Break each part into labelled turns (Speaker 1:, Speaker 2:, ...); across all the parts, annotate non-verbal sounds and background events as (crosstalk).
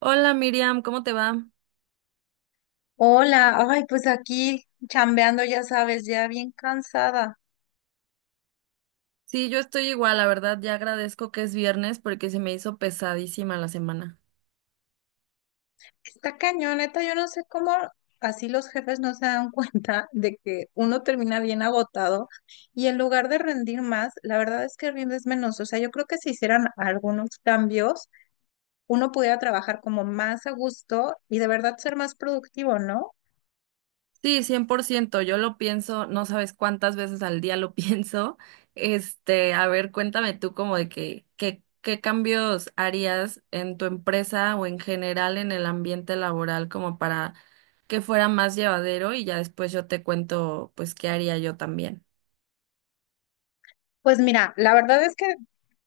Speaker 1: Hola Miriam, ¿cómo te va?
Speaker 2: Hola, ay, pues aquí chambeando, ya sabes, ya bien cansada.
Speaker 1: Sí, yo estoy igual, la verdad, ya agradezco que es viernes porque se me hizo pesadísima la semana.
Speaker 2: Está cañoneta, yo no sé cómo así los jefes no se dan (laughs) cuenta de que uno termina bien agotado y en lugar de rendir más, la verdad es que rindes menos. O sea, yo creo que si hicieran algunos cambios, uno pudiera trabajar como más a gusto y de verdad ser más productivo, ¿no?
Speaker 1: Sí, 100%. Yo lo pienso, no sabes cuántas veces al día lo (laughs) pienso. A ver, cuéntame tú como de qué cambios harías en tu empresa o en general en el ambiente laboral como para que fuera más llevadero y ya después yo te cuento pues qué haría yo también.
Speaker 2: Pues mira, la verdad es que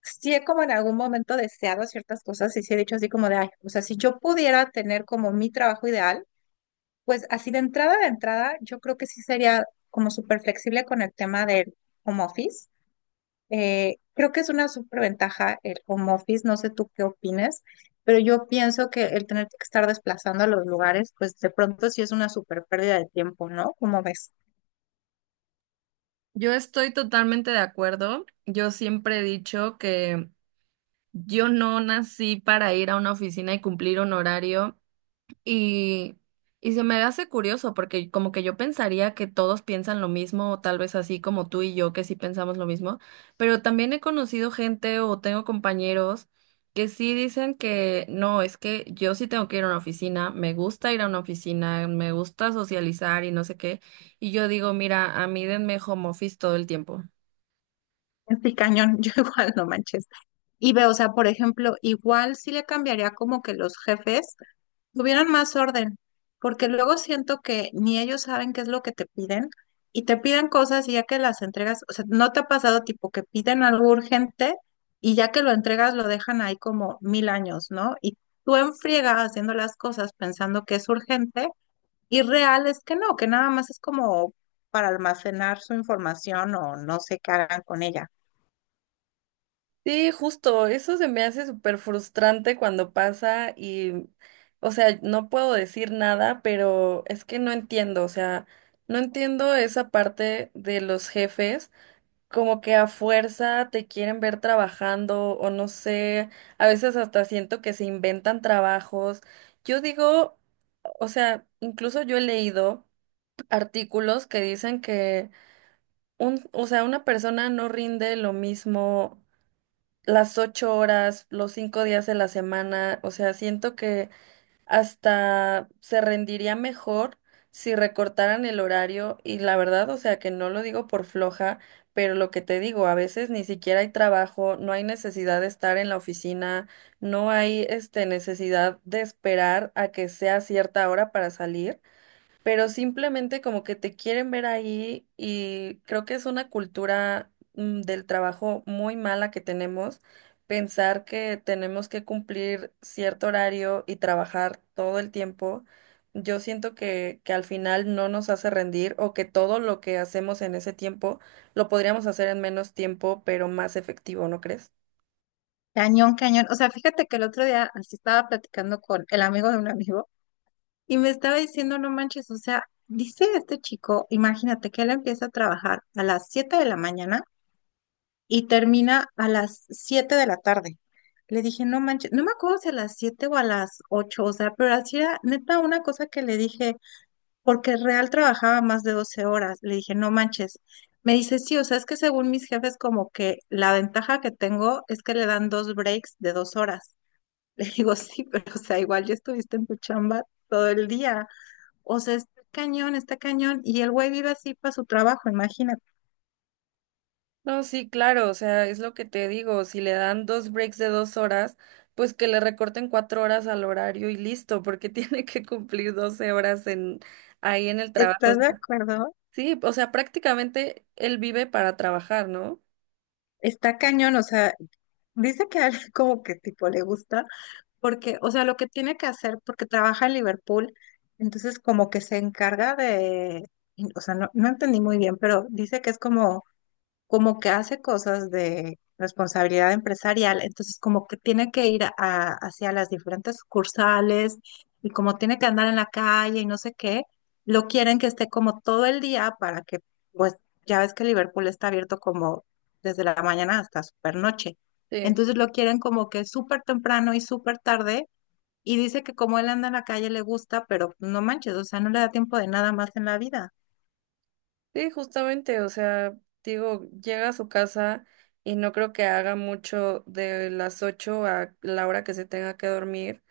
Speaker 2: sí he como en algún momento deseado ciertas cosas y sí he dicho así como de, ay, o sea, si yo pudiera tener como mi trabajo ideal. Pues así de entrada, yo creo que sí sería como súper flexible con el tema del home office. Creo que es una superventaja el home office, no sé tú qué opines, pero yo pienso que el tener que estar desplazando a los lugares, pues de pronto sí es una súper pérdida de tiempo, ¿no? Como ves?
Speaker 1: Yo estoy totalmente de acuerdo. Yo siempre he dicho que yo no nací para ir a una oficina y cumplir un horario y, y se me hace curioso porque como que yo pensaría que todos piensan lo mismo, o tal vez así como tú y yo que sí pensamos lo mismo, pero también he conocido gente o tengo compañeros que sí dicen que no, es que yo sí tengo que ir a una oficina, me gusta ir a una oficina, me gusta socializar y no sé qué, y yo digo, mira, a mí denme home office todo el tiempo.
Speaker 2: Este cañón, (laughs) yo igual no manches. Y veo, o sea, por ejemplo, igual sí le cambiaría como que los jefes tuvieran más orden, porque luego siento que ni ellos saben qué es lo que te piden y te piden cosas y ya que las entregas, o sea, ¿no te ha pasado tipo que piden algo urgente y ya que lo entregas lo dejan ahí como mil años, ¿no? Y tú en friega haciendo las cosas pensando que es urgente y real es que no, que nada más es como para almacenar su información o no sé qué hagan con ella.
Speaker 1: Sí, justo, eso se me hace súper frustrante cuando pasa y, o sea, no puedo decir nada, pero es que no entiendo, o sea, no entiendo esa parte de los jefes, como que a fuerza te quieren ver trabajando o no sé, a veces hasta siento que se inventan trabajos. Yo digo, o sea, incluso yo he leído artículos que dicen que un, o sea, una persona no rinde lo mismo las 8 horas, los 5 días de la semana, o sea, siento que hasta se rendiría mejor si recortaran el horario y la verdad, o sea, que no lo digo por floja, pero lo que te digo, a veces ni siquiera hay trabajo, no hay necesidad de estar en la oficina, no hay necesidad de esperar a que sea cierta hora para salir, pero simplemente como que te quieren ver ahí y creo que es una cultura del trabajo muy mala que tenemos, pensar que tenemos que cumplir cierto horario y trabajar todo el tiempo. Yo siento que al final no nos hace rendir o que todo lo que hacemos en ese tiempo lo podríamos hacer en menos tiempo, pero más efectivo, ¿no crees?
Speaker 2: Cañón, cañón. O sea, fíjate que el otro día así estaba platicando con el amigo de un amigo. Y me estaba diciendo, no manches, o sea, dice este chico, imagínate que él empieza a trabajar a las 7 de la mañana y termina a las 7 de la tarde. Le dije, no manches, no me acuerdo si a las 7 o a las 8, o sea, pero así era neta una cosa que le dije, porque real trabajaba más de 12 horas. Le dije, no manches. Me dice, sí, o sea, es que según mis jefes, como que la ventaja que tengo es que le dan dos breaks de 2 horas. (laughs) Le digo, sí, pero o sea, igual ya estuviste en tu chamba todo el día. O sea, está cañón, está cañón. Y el güey vive así para su trabajo, imagínate.
Speaker 1: No, sí, claro, o sea, es lo que te digo, si le dan 2 breaks de 2 horas, pues que le recorten 4 horas al horario y listo, porque (laughs) tiene que cumplir 12 horas en, ahí en el trabajo. O
Speaker 2: ¿Estás de
Speaker 1: sea,
Speaker 2: acuerdo?
Speaker 1: sí, o sea, prácticamente él vive para trabajar, ¿no?
Speaker 2: Está cañón, o sea, dice que a él (laughs) como que tipo le gusta, porque, o sea, lo que tiene que hacer, porque trabaja en Liverpool, entonces como que se encarga de, o sea, no, no entendí muy bien, pero dice que es como como que hace cosas de responsabilidad empresarial, entonces como que tiene que hacia las diferentes sucursales y como tiene que andar en la calle y no sé qué, lo quieren que esté como todo el día para que, pues ya ves que Liverpool está abierto como desde la mañana hasta super noche,
Speaker 1: Sí,
Speaker 2: entonces lo quieren como que súper temprano y súper tarde y dice que como él anda en la calle le gusta, pero no manches, o sea, no le da tiempo de nada más en la vida.
Speaker 1: sí, justamente, o sea, digo, llega a su casa y no creo que haga mucho de las 8 a la hora que se tenga que dormir.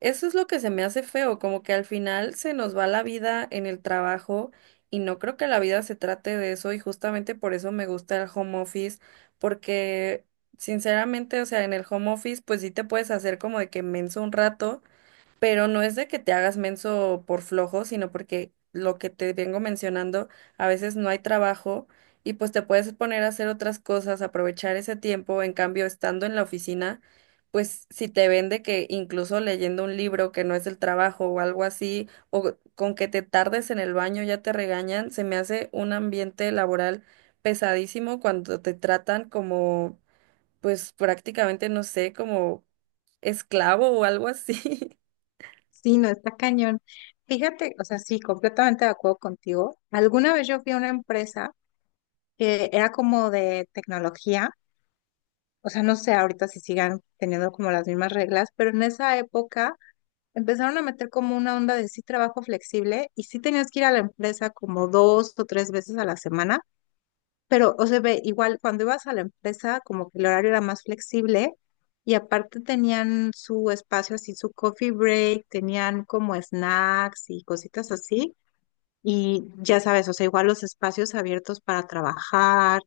Speaker 1: Eso es lo que se me hace feo, como que al final se nos va la vida en el trabajo y no creo que la vida se trate de eso, y justamente por eso me gusta el home office, porque sinceramente, o sea, en el home office pues sí te puedes hacer como de que menso un rato, pero no es de que te hagas menso por flojo, sino porque lo que te vengo mencionando, a veces no hay trabajo y pues te puedes poner a hacer otras cosas, aprovechar ese tiempo. En cambio, estando en la oficina, pues si te ven de que incluso leyendo un libro que no es el trabajo o algo así, o con que te tardes en el baño ya te regañan, se me hace un ambiente laboral pesadísimo cuando te tratan como, pues prácticamente, no sé, como esclavo o algo así. (laughs)
Speaker 2: Sí, no, está cañón. Fíjate, o sea, sí, completamente de acuerdo contigo. Alguna vez yo fui a una empresa que era como de tecnología, o sea, no sé ahorita si sigan teniendo como las mismas reglas, pero en esa época empezaron a meter como una onda de sí trabajo flexible y sí tenías que ir a la empresa como dos o tres veces a la semana, pero, o sea, ve, igual cuando ibas a la empresa, como que el horario era más flexible y aparte tenían su espacio así, su coffee break, tenían como snacks y cositas así. Y ya sabes, o sea, igual los espacios abiertos para trabajar.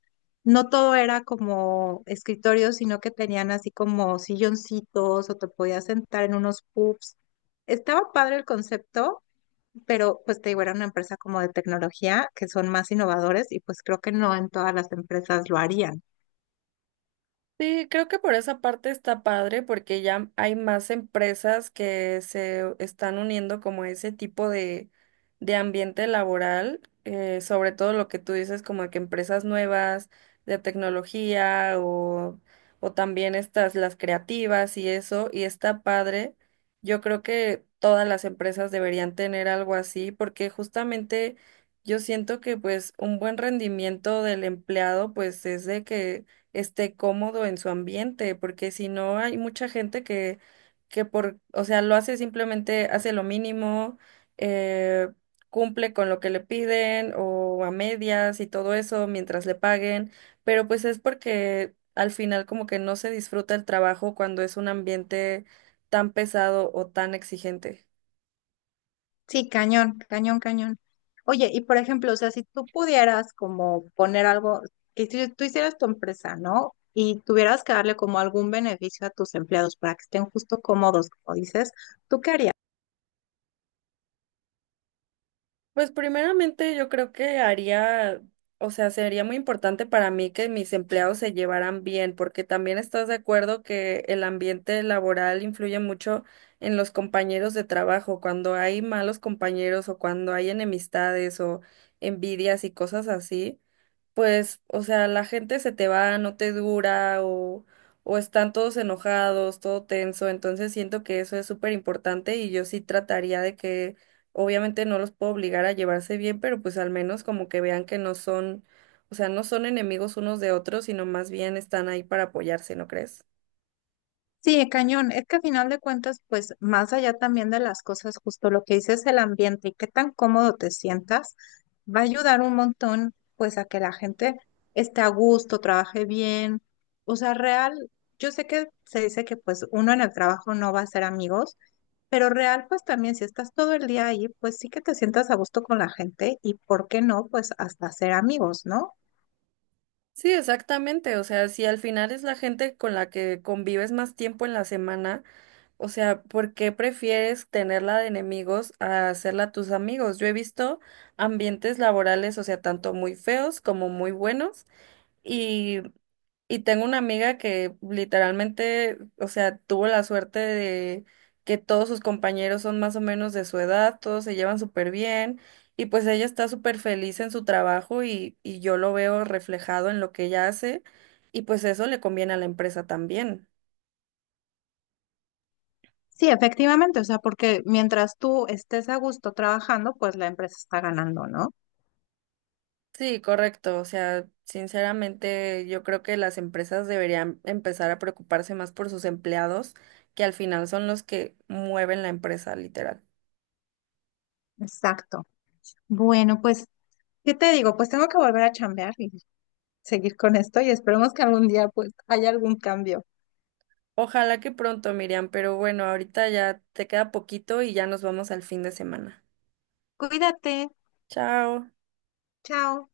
Speaker 2: No todo era como escritorio, sino que tenían así como silloncitos o te podías sentar en unos pubs. Estaba padre el concepto, pero pues te digo, era una empresa como de tecnología que son más innovadores y pues creo que no en todas las empresas lo harían.
Speaker 1: Sí, creo que por esa parte está padre porque ya hay más empresas que se están uniendo como a ese tipo de ambiente laboral, sobre todo lo que tú dices como que empresas nuevas de tecnología o también estas las creativas y eso, y está padre. Yo creo que todas las empresas deberían tener algo así porque justamente yo siento que pues un buen rendimiento del empleado pues es de que esté cómodo en su ambiente, porque si no hay mucha gente que por, o sea, lo hace simplemente, hace lo mínimo, eh, cumple con lo que le piden o a medias y todo eso mientras le paguen, pero pues es porque al final como que no se disfruta el trabajo cuando es un ambiente tan pesado o tan exigente.
Speaker 2: Sí, cañón, cañón, cañón. Oye, y por ejemplo, o sea, si tú pudieras como poner algo, que si tú hicieras tu empresa, ¿no? Y tuvieras que darle como algún beneficio a tus empleados para que estén justo cómodos, como dices, ¿tú qué harías?
Speaker 1: Pues primeramente yo creo que haría, o sea, sería muy importante para mí que mis empleados se llevaran bien, porque también estás de acuerdo que el ambiente laboral influye mucho en los compañeros de trabajo. Cuando hay malos compañeros o cuando hay enemistades o envidias y cosas así, pues, o sea, la gente se te va, no te dura o están todos enojados, todo tenso, entonces siento que eso es súper importante y yo sí trataría de que, obviamente no los puedo obligar a llevarse bien, pero pues al menos como que vean que no son, o sea, no son enemigos unos de otros, sino más bien están ahí para apoyarse, ¿no crees?
Speaker 2: Sí, cañón. Es que a final de cuentas, pues más allá también de las cosas, justo lo que dices, el ambiente y qué tan cómodo te sientas, va a ayudar un montón, pues a que la gente esté a gusto, trabaje bien. O sea, real, yo sé que se dice que pues uno en el trabajo no va a ser amigos, pero real, pues también si estás todo el día ahí, pues sí que te sientas a gusto con la gente y por qué no, pues hasta ser amigos, ¿no?
Speaker 1: Sí, exactamente, o sea, si al final es la gente con la que convives más tiempo en la semana. O sea, ¿por qué prefieres tenerla de enemigos a hacerla tus amigos? Yo he visto ambientes laborales, o sea, tanto muy feos como muy buenos. Y, y tengo una amiga que literalmente, o sea, tuvo la suerte de que todos sus compañeros son más o menos de su edad, todos se llevan súper bien. Y pues ella está súper feliz en su trabajo y yo lo veo reflejado en lo que ella hace. Y pues eso le conviene a la empresa también.
Speaker 2: Sí, efectivamente, o sea, porque mientras tú estés a gusto trabajando, pues la empresa está ganando, ¿no?
Speaker 1: Sí, correcto. O sea, sinceramente yo creo que las empresas deberían empezar a preocuparse más por sus empleados, que al final son los que mueven la empresa, literal.
Speaker 2: Exacto. Bueno, pues, ¿qué te digo? Pues tengo que volver a chambear y seguir con esto y esperemos que algún día pues haya algún cambio.
Speaker 1: Ojalá que pronto, Miriam, pero bueno, ahorita ya te queda poquito y ya nos vamos al fin de semana.
Speaker 2: Cuídate.
Speaker 1: Chao.
Speaker 2: Chao.